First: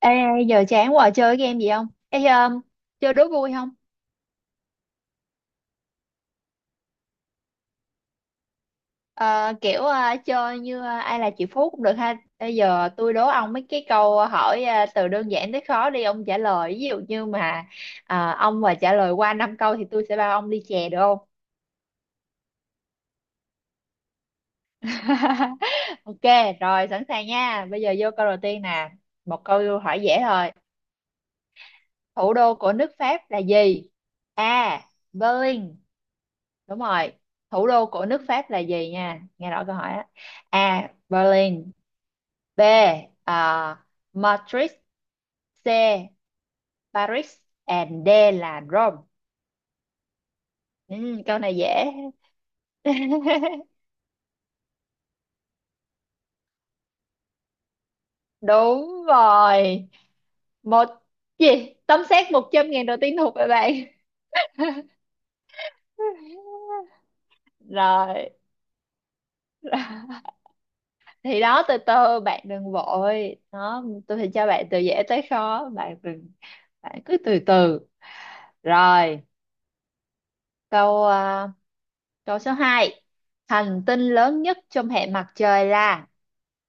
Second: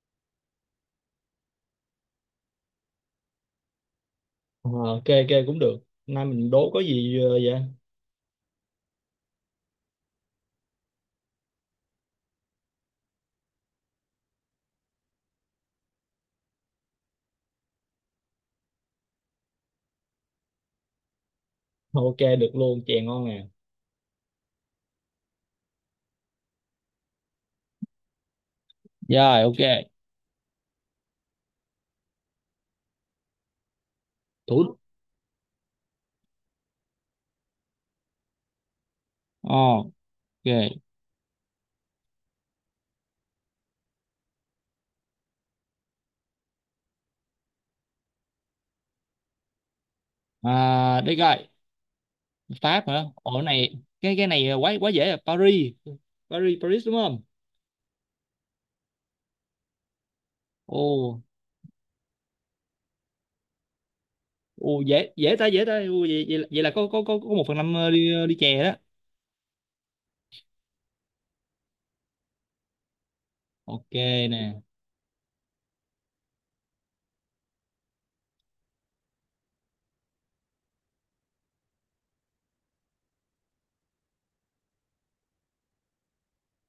Ê, giờ chán quá chơi cái game gì không? Ê, chơi đố vui không? Ờ, ok ok cũng được nay mình đố có gì vậy. Ờ, kiểu chơi như ai là chị Phú cũng được ha. Bây giờ tôi đố ông mấy cái câu hỏi từ đơn giản tới khó đi ông trả lời. Ví dụ như mà ông mà trả lời qua 5 câu thì tôi sẽ bao ông ly chè được không? Ok được luôn, chè ngon nè. Ok, rồi sẵn sàng nha. Bây giờ vô câu đầu tiên nè. Rồi, Một ok. câu hỏi dễ thôi. Thủ đô của nước Pháp là gì? Thủ A. Berlin. Đúng rồi. Thủ đô của nước Pháp là gì nha? Nghe Ờ, rõ câu hỏi á. ok. A. Berlin. B. à, Madrid. C. Paris. And D là Rome. À, đây Ừ, câu coi, này dễ. Pháp hả? Ồ, cái này cái này quá quá dễ à. Paris. Paris, Paris đúng không? Đúng rồi. Một Ồ, gì? Tấm xét 100.000 đầu tiên thuộc về bạn. ồ, dễ dễ ta, dễ ta. Ồ, vậy là có có có có một phần năm đi Rồi. đi chè đó. Thì đó từ từ, bạn đừng vội. Đó, Ok tôi sẽ nè. cho bạn từ dễ tới khó. Bạn đừng, bạn cứ từ từ. Rồi, câu ờ, câu số hai. Hành tinh lớn nhất trong hệ mặt trời là:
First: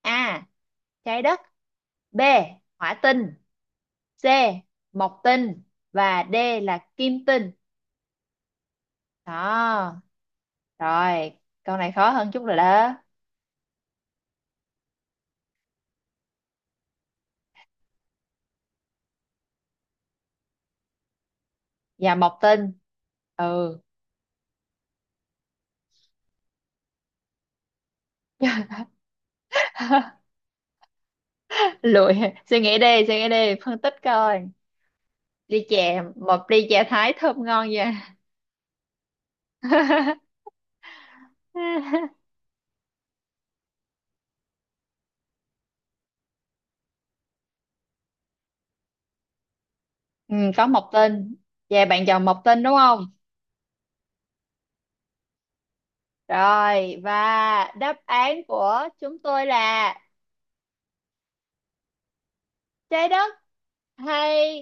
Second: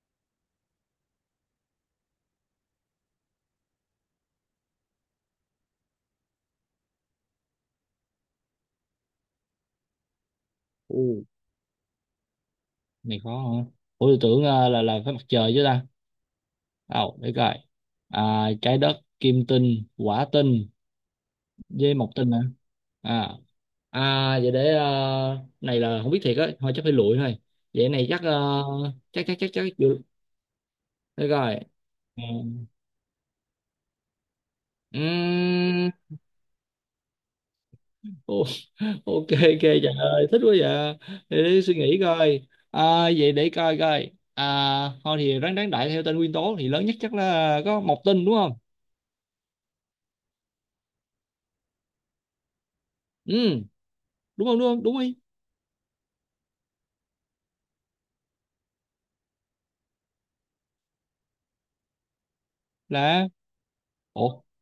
A. Trái đất. B. Hỏa tinh. C. Mộc tinh. Và D là kim tinh. Đó, Ồ, rồi, câu này khó hơn chút rồi đó. này khó hả? Ủa, tôi tưởng là phải mặt trời chứ ta. Ồ, để coi. À, trái đất, kim tinh, quả tinh. Dê một Và tình hả? mộc tinh. à Ừ. à vậy để này là không biết thiệt á, thôi chắc phải lụi thôi. Vậy này chắc chắc chắc chắc chắc được. Được rồi. Lụi, Ờ, suy nghĩ đi, phân tích coi. Ly ừm, chè, một ly chè Thái thơm ngon vậy. ô- ok ok, trời ơi thích quá vậy. Để suy nghĩ coi à, vậy để coi coi à. Thôi thì ráng đáng đại theo tên nguyên tố thì lớn nhất chắc là có một tinh, đúng không? Ừ, có mộc tinh. Vậy bạn chọn mộc tinh đúng không? Ừ, đúng không, đúng không, đúng đi. Rồi, và đáp án của chúng tôi là trái Là, đất ủa? hay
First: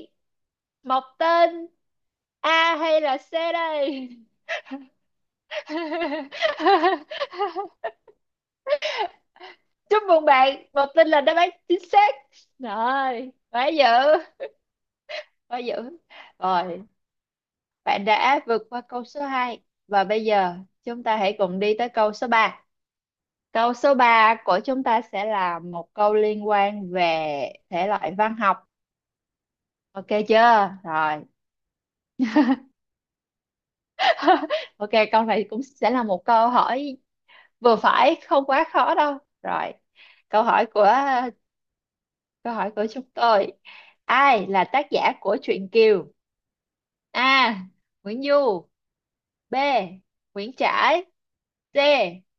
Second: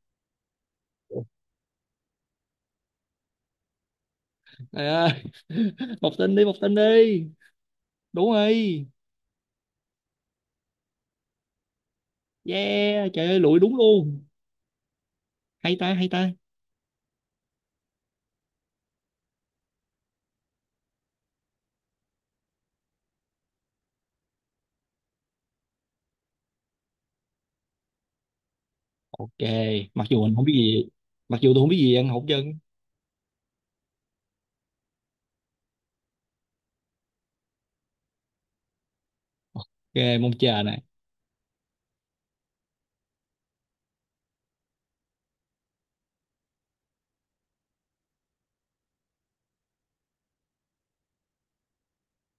mọc Ủa? tên, A hay là C đây? Trời ơi. Một tinh đi, một tinh đi, đúng rồi. Chúc mừng bạn, mọc tên là đáp án chính xác. Yeah, trời Rồi, ơi lụi quá đúng dữ, luôn. quá Hay ta, dữ. hay ta. Rồi, bạn đã vượt qua câu số 2 và bây giờ chúng ta hãy cùng đi tới câu số 3. Câu số 3 của chúng ta sẽ là một câu liên quan về thể loại văn học. Ok, mặc Ok dù mình không biết chưa? gì, Rồi, mặc dù tôi không biết gì ăn hột chân. ok, câu này cũng sẽ là một câu hỏi vừa phải, không quá khó đâu. Rồi, Ok, mong câu chờ hỏi nè. của câu hỏi của chúng tôi. Ai là tác giả của truyện Kiều? A. Nguyễn Du. B. Nguyễn Trãi. C.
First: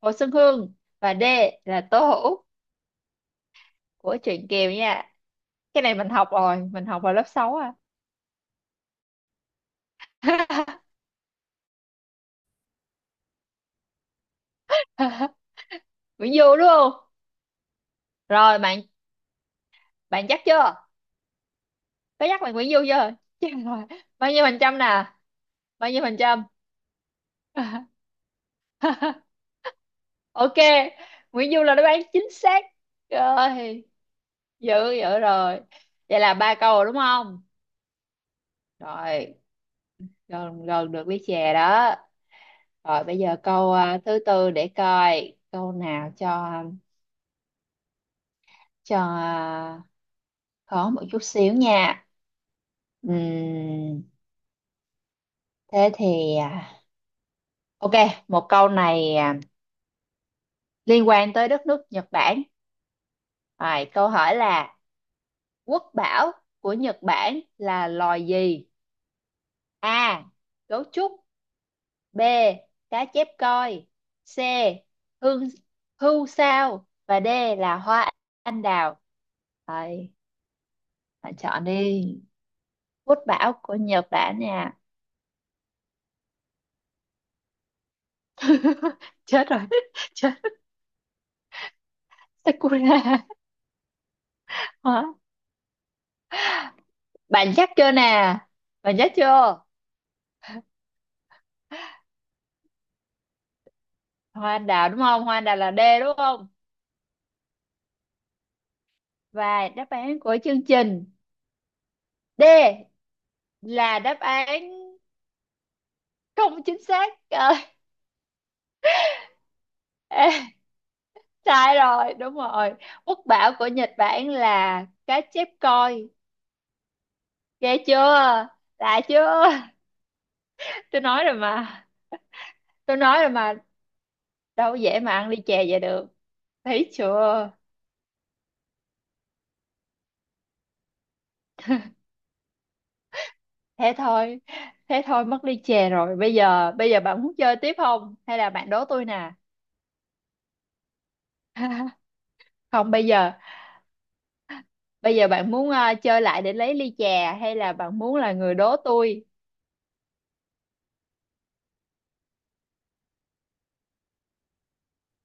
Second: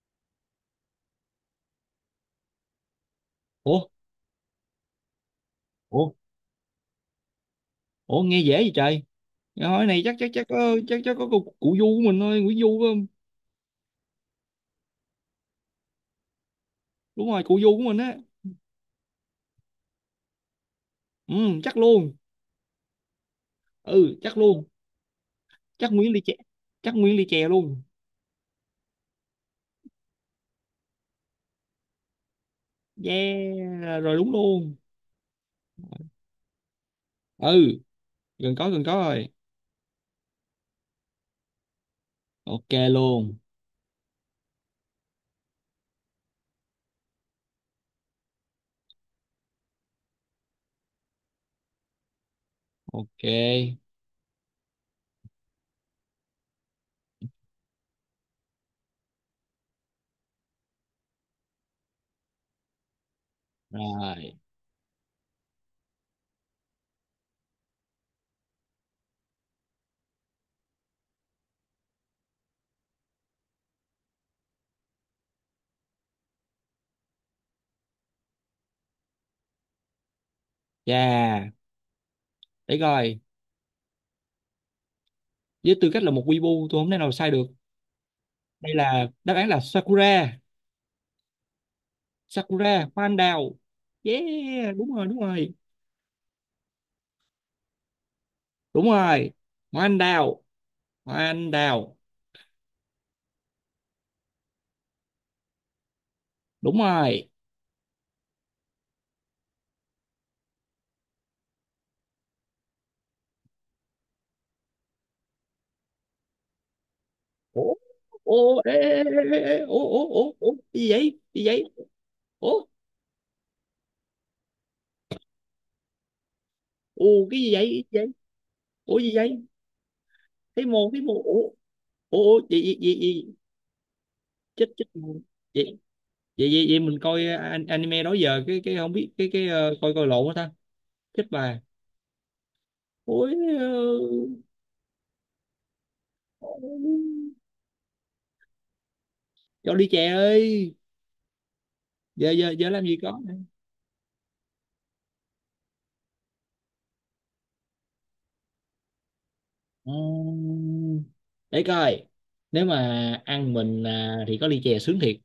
Hồ Xuân Hương. Và D là Tố Hữu, Ủa, của truyện Kiều nha. Cái này mình ủa, học rồi, mình học vào lớp 6 à. ủa, nghe dễ vậy trời. Cái hỏi này chắc chắc chắc có cụ Du của mình thôi, Nguyễn Du phải không? Nguyễn Du đúng không? Đúng rồi, cụ Du của mình á. Rồi bạn bạn chắc chưa? Ừ, chắc luôn. Có chắc là Nguyễn Du chưa? Chắc rồi. Ừ, Bao chắc nhiêu phần luôn. trăm nè? Bao Chắc nhiêu Nguyễn phần Ly Chè. trăm? Chắc Nguyễn Ly Chè luôn. Ok, Nguyễn Du là đáp án chính xác. Rồi, Yeah, rồi đúng dữ luôn. dữ rồi. Vậy là ba câu rồi đúng không? Ừ, gần có, gần có rồi. Rồi, gần gần được với chè đó. Ok Rồi, bây giờ luôn. câu thứ tư, để coi câu nào cho cho à, khó một chút xíu nha. Ok. Ừm, thế thì ok, một câu này liên quan tới đất nước Nhật Bản. Rồi, câu hỏi Rồi. là: quốc bảo của Nhật Bản là loài gì? A. Gấu trúc. B. Cá chép coi. C. Hương hưu sao. Và D là hoa anh đào. Rồi, bạn Yeah, chọn đi. để Quốc coi. bảo của Nhật Bản nha. Với tư cách là một weeaboo, tôi không thể nào sai được. Đây là, đáp án Chết là rồi. Chết. Sakura. Sakura. Sakura, hoa anh đào. Yeah, đúng Hả? rồi, đúng rồi. Bạn chắc chưa nè? Đúng Bạn chắc rồi, chưa? hoa anh đào, hoa anh đào. Hoa anh đào đúng không? Hoa anh đào là D đúng không? Đúng rồi. Và đáp án của chương trình, D là đáp án không chính xác. Ủa, ủa, ê, ê, ê, ê, ê, ủa, ủa, Ờ, ủa, ủa, cái gì vậy, cái gì vậy? sai rồi đúng Ủa, rồi, quốc bảo của Nhật Bản là cá chép coi. ủa, cái gì vậy, cái gì Ghê chưa, vậy? Ủa, lạ gì vậy? chưa? Thấy mồ, thấy Tôi mồ, nói rồi ủa. mà, Ủa, tôi nói rồi gì? mà. Chết Đâu có chết dễ mồ. mà ăn ly chè vậy vậy được. vậy vậy vậy Thấy mình coi chưa? Anime đó giờ cái không biết cái coi coi lộn quá ta. Chết bà, ôi. Thế thôi, thế thôi, mất ly chè rồi. bây ờ, giờ bây giờ bạn muốn chơi tiếp không hay là bạn đố tôi nè? cho đi chè ơi. Giờ giờ giờ làm Không, gì bây có. giờ, bạn muốn chơi lại để lấy ly chè hay là bạn muốn là người đố tôi? Ờ, để coi. Nếu mà ăn mình à, thì có ly chè sướng thiệt.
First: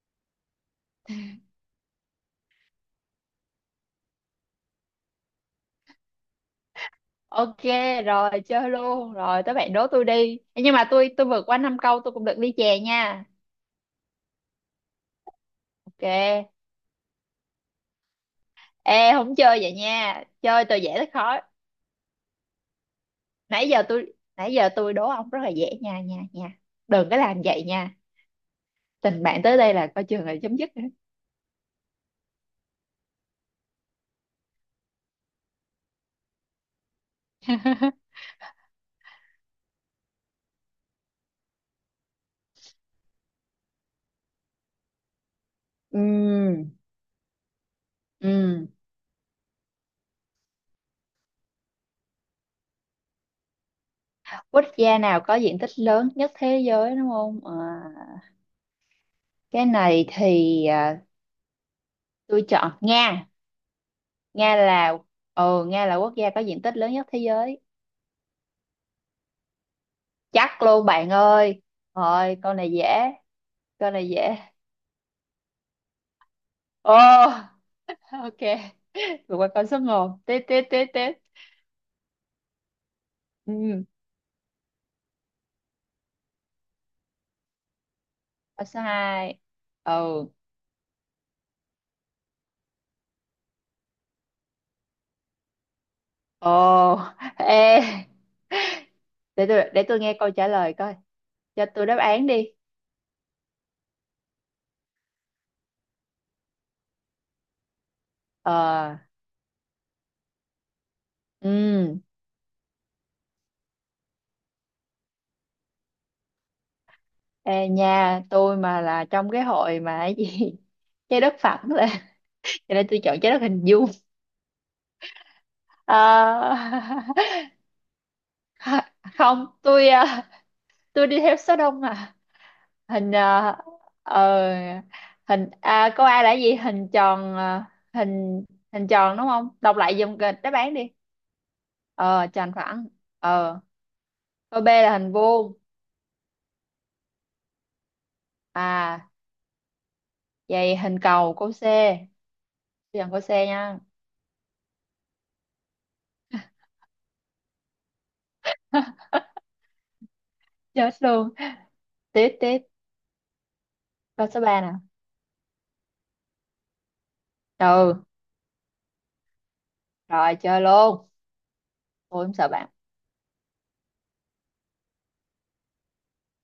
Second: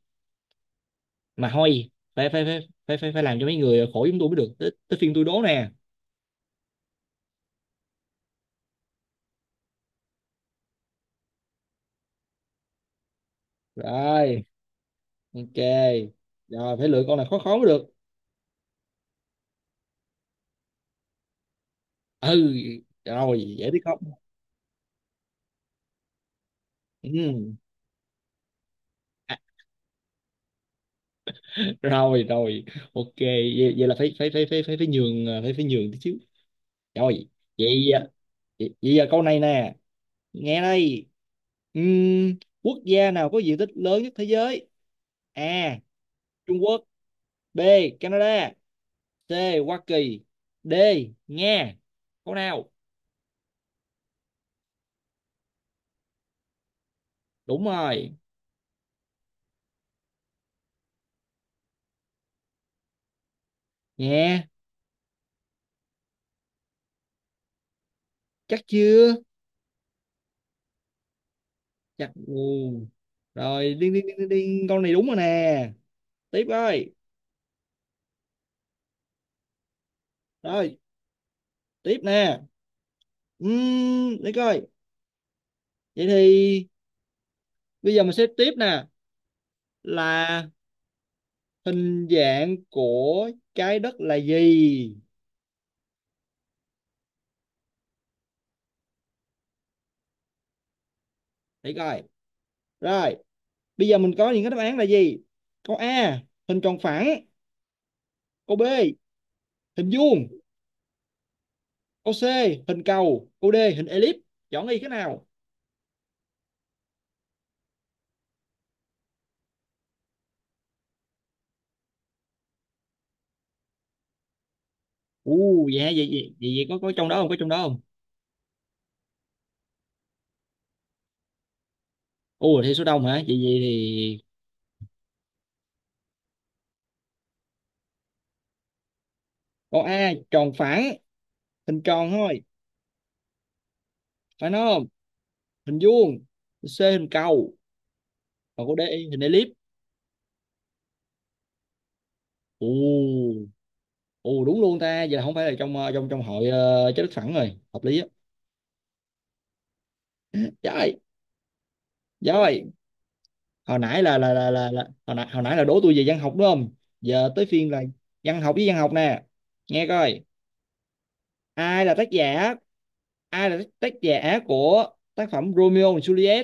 Mà thôi. Phải phải phải phải phải, phải làm cho mấy người khổ, chúng tôi mới được tới phiên tôi đố nè. Ok, rồi chơi luôn. Rồi tới bạn đố tôi đi. Ê, nhưng mà tôi vượt qua năm câu tôi cũng được ly chè nha. Rồi, ok. Ok. Rồi phải lựa con nào khó khó mới được. Ê, không chơi vậy nha. Chơi từ dễ tới khó. Ừ, rồi dễ biết không? Nãy giờ tôi đố ông rất là dễ nha nha nha. Đừng có làm Ừ. vậy nha. Tình À, bạn tới đây là coi chừng là chấm dứt. rồi rồi, ok, vậy là phải phải phải phải phải phải nhường à, phải phải nhường tí xíu. Rồi, vậy, vậy, vậy giờ câu này nè, nghe đây. Ừm, Quốc gia nào có diện tích lớn nhất thế giới? A. Trung Ừm, Quốc. B. Canada. ừm. C. Hoa Kỳ. D. Nga. Câu nào? Quốc gia nào có diện tích lớn nhất thế giới đúng không? À, Đúng rồi. cái này thì tôi chọn Nga. Nha. Nga là ừ Nga là, quốc gia có diện tích lớn nhất thế giới. Chắc chưa? Chắc luôn bạn ơi. Chắc, ừ. Rồi, câu này dễ. Rồi, Câu điên điên này điên điên dễ. điên. Câu này đúng rồi nè. Tiếp ơi. Ồ, ok, vượt qua con số một, tiếp tiếp Rồi, tiếp tiếp. tiếp nè. Ừ, Để coi. Vậy thì bây giờ mình sẽ tiếp câu số nè. hai. Ừ. Là, hình dạng của trái đất là gì? Ồ, ê, để tôi nghe câu trả lời coi. Cho Để tôi đáp coi, án đi. rồi bây giờ mình có những cái đáp án là gì. Câu A, hình tròn phẳng. Câu B, ờ hình vuông. ừ. Câu C, hình cầu. Câu D, hình elip. Chọn đi cái nào. Ê nha, tôi mà là trong cái hội mà cái gì, trái đất phẳng là, cho nên tôi chọn trái đất hình vuông. U, dạ, vậy vậy vậy Ờ, vậy có trong đó không, có trong đó không? không, tôi đi theo số đông à. U, thì số đông hình hả? vậy ờ vậy thì. ờ, hình câu A là gì? Hình tròn, hình hình tròn đúng không? Đọc Câu lại A giùm kịch tròn đáp án đi. phẳng. Hình tròn Ờ thôi, Tròn phẳng. ờ phải Câu B không? là hình vuông. Hình vuông. C hình cầu. Còn câu D, À, hình elip. vậy hình cầu, câu C. Tôi chọn câu C U. nha. Ồ, đúng luôn ta, vậy là không phải là trong ờ, trong trong hội. Trái đất phẳng rồi, hợp lý á. Chết Trời, luôn. Tiếp tiếp. trời, hồi nãy là Câu là số là 3 nè. là, là hồi nãy là đố tôi về văn học đúng không? Giờ tới phiên là Ừ, văn học với văn học nè. Nghe coi, rồi chơi luôn. ai là tác Tôi không sợ giả? bạn. Ai là tác giả của tác phẩm Romeo and Juliet?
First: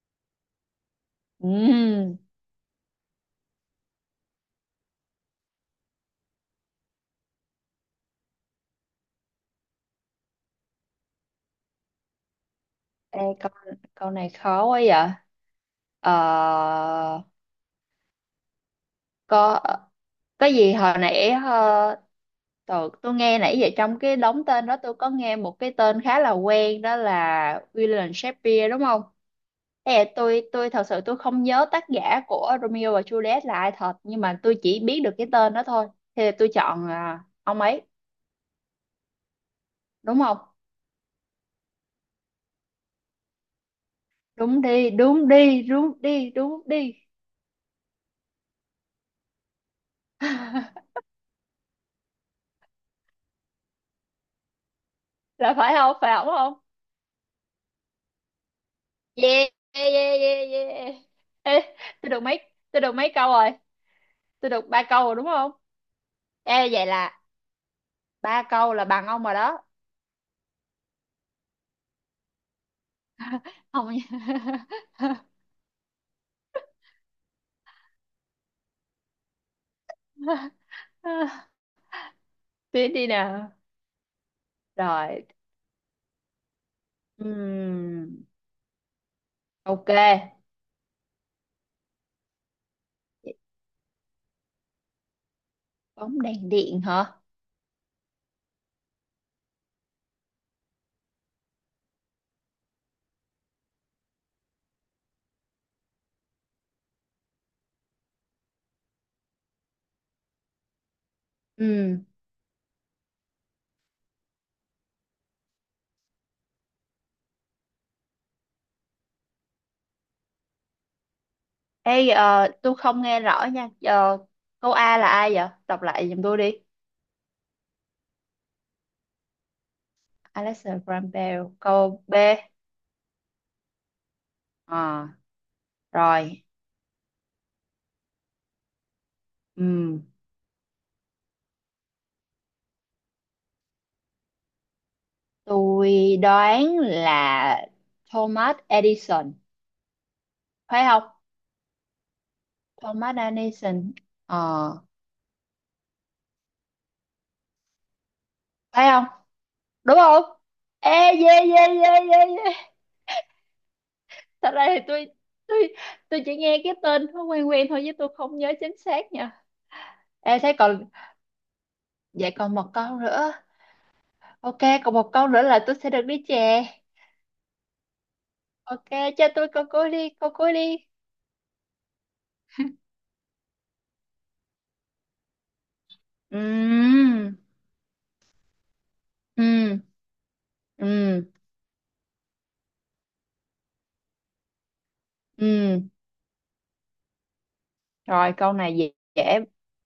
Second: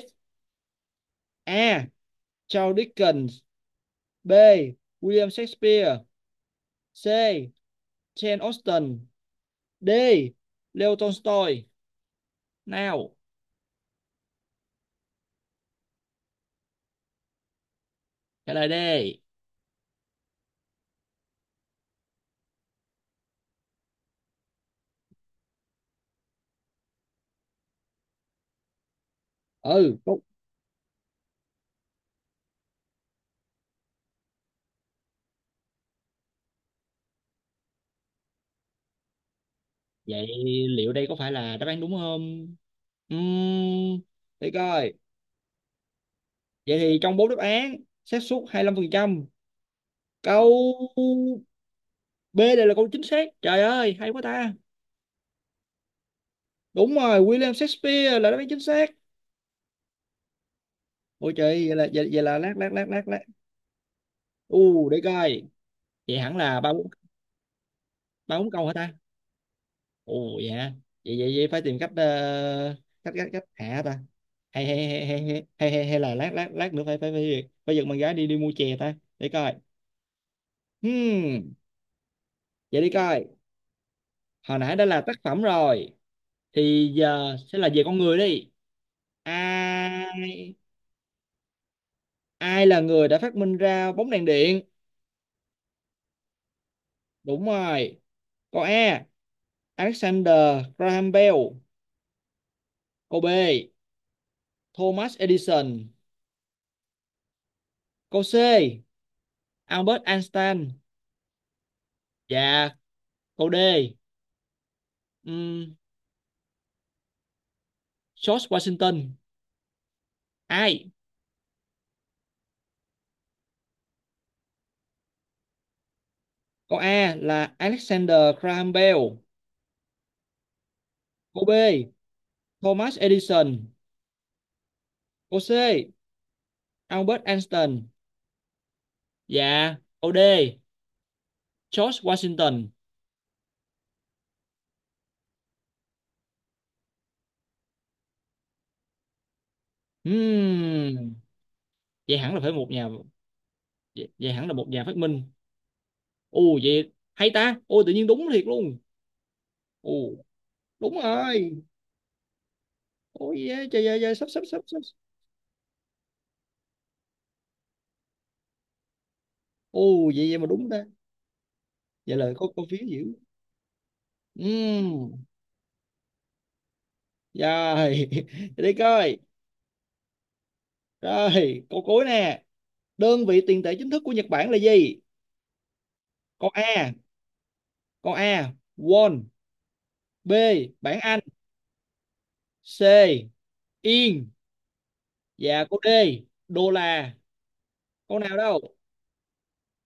A. Ừm, Charles Dickens. B. William Shakespeare. C. Jane Austen. D. Leo Tolstoy. Nào, ê, câu này khó quá vậy. ờ trả lời đi. có gì hồi nãy, tôi nghe nãy giờ trong cái đống tên đó, tôi có nghe một cái tên khá là quen, đó là William Shakespeare đúng không? Ừ, Ê, có. tôi thật sự tôi không nhớ tác giả của Romeo và Juliet là ai thật, nhưng mà tôi chỉ biết được cái tên đó thôi. Thì tôi chọn ông ấy đúng Vậy không? liệu đây có phải là đáp án đúng không? Uhm, để Đúng đi, coi. đúng đi, đúng đi, đúng Vậy đi. thì trong bốn đáp án, xác suất 25%. Câu B này là câu chính xác. Trời ơi, hay quá ta. Là phải không? Phải ổng không? Đúng rồi, William Shakespeare là đáp án chính xác. Yeah, yeah, yeah, yeah, yeah. Ôi trời, Ê, tôi được vậy là mấy lát lát tôi lát được lát mấy lát. câu rồi? Tôi được ba U, để câu rồi đúng coi. không? Vậy hẳn là Ê, ba bốn, vậy là ba ba bốn câu hả câu là ta? bằng ông rồi đó, Ồ dạ. Vậy vậy vậy phải tìm cách cách hạ không ta. Hay nha. hay hay hay hay hay hay hay là lát lát lát nữa phải phải phải phải giật bạn gái đi đi mua chè ta. Để coi. Hmm, Vậy đi Tuyến đi coi. nào. Hồi nãy đã là tác Rồi. phẩm rồi. Thì giờ sẽ là về con người Ừm. đi. Ok. Ai ai là người đã phát minh ra bóng đèn điện? Bóng đèn điện hả? Đúng rồi. Câu A. Alexander Graham Bell. Câu B. Thomas Edison. Câu C. Albert Einstein. Ừm. Và câu D. Um, George Washington. Ai? Ê, tôi không nghe rõ nha. Ờ, câu A là ai vậy? Đọc lại giùm tôi đi. Câu A là Alexander Graham Bell. Alexa Graham Câu B. Bell. Câu B. Thomas Edison. Ờ. Câu C. Rồi. Albert Einstein. Dạ, Ừm. OD, George Washington. Tôi đoán là Thomas Edison. Phải không? Hmm, vậy hẳn là phải một nhà Thomas Edison. vậy, Vậy hẳn là một Ờ, nhà phát minh. Ồ vậy hay ta. Ôi, tự nhiên đúng thiệt luôn. phải không, đúng Ồ, không? Ê, đúng yeah, rồi. yeah, yeah, yeah, yeah. Ôi yeah, trời ơi, trời, sắp sắp Thật sắp ra sắp. thì tôi tôi chỉ nghe cái tên nó quen quen thôi, chứ tôi không nhớ chính xác nha. Ồ, vậy vậy Ê, mà thế đúng ta. còn, Vậy là vậy có còn có một phiếu câu dữ. nữa. Ok, còn một Hmm. câu nữa là tôi sẽ được đi chè. Rồi, để đi Ok, coi. cho tôi câu cuối đi, câu cuối đi. Rồi, câu cuối nè. Đơn vị tiền tệ chính thức của Nhật Bản là gì? Ừ. Câu A, câu A, won. Ừ. B, bảng Anh. Ừ. C, yên. Dạ cô Ừ. D, đô la. Con Rồi, nào câu đâu? này dễ dễ.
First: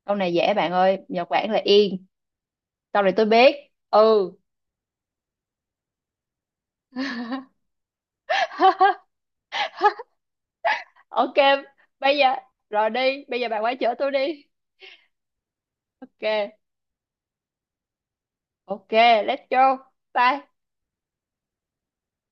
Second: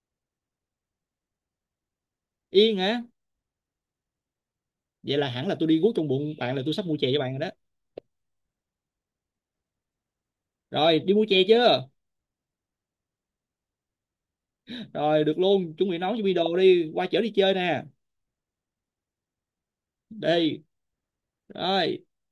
Câu này dễ bạn ơi, Nhật Bản là yên. Yên hả? Câu này tôi biết. Ừ. Vậy là hẳn là tôi đi guốc trong bụng bạn, là tôi sắp mua chè cho bạn rồi đó. Rồi đi mua Ok, chè chưa? bây giờ, rồi đi, bây giờ bạn quay chở tôi đi. Rồi được luôn. Chuẩn bị nấu cho bi Ok. đồ đi. Qua chở đi chơi nè. Ok, let's go. Bye. Đi. Rồi.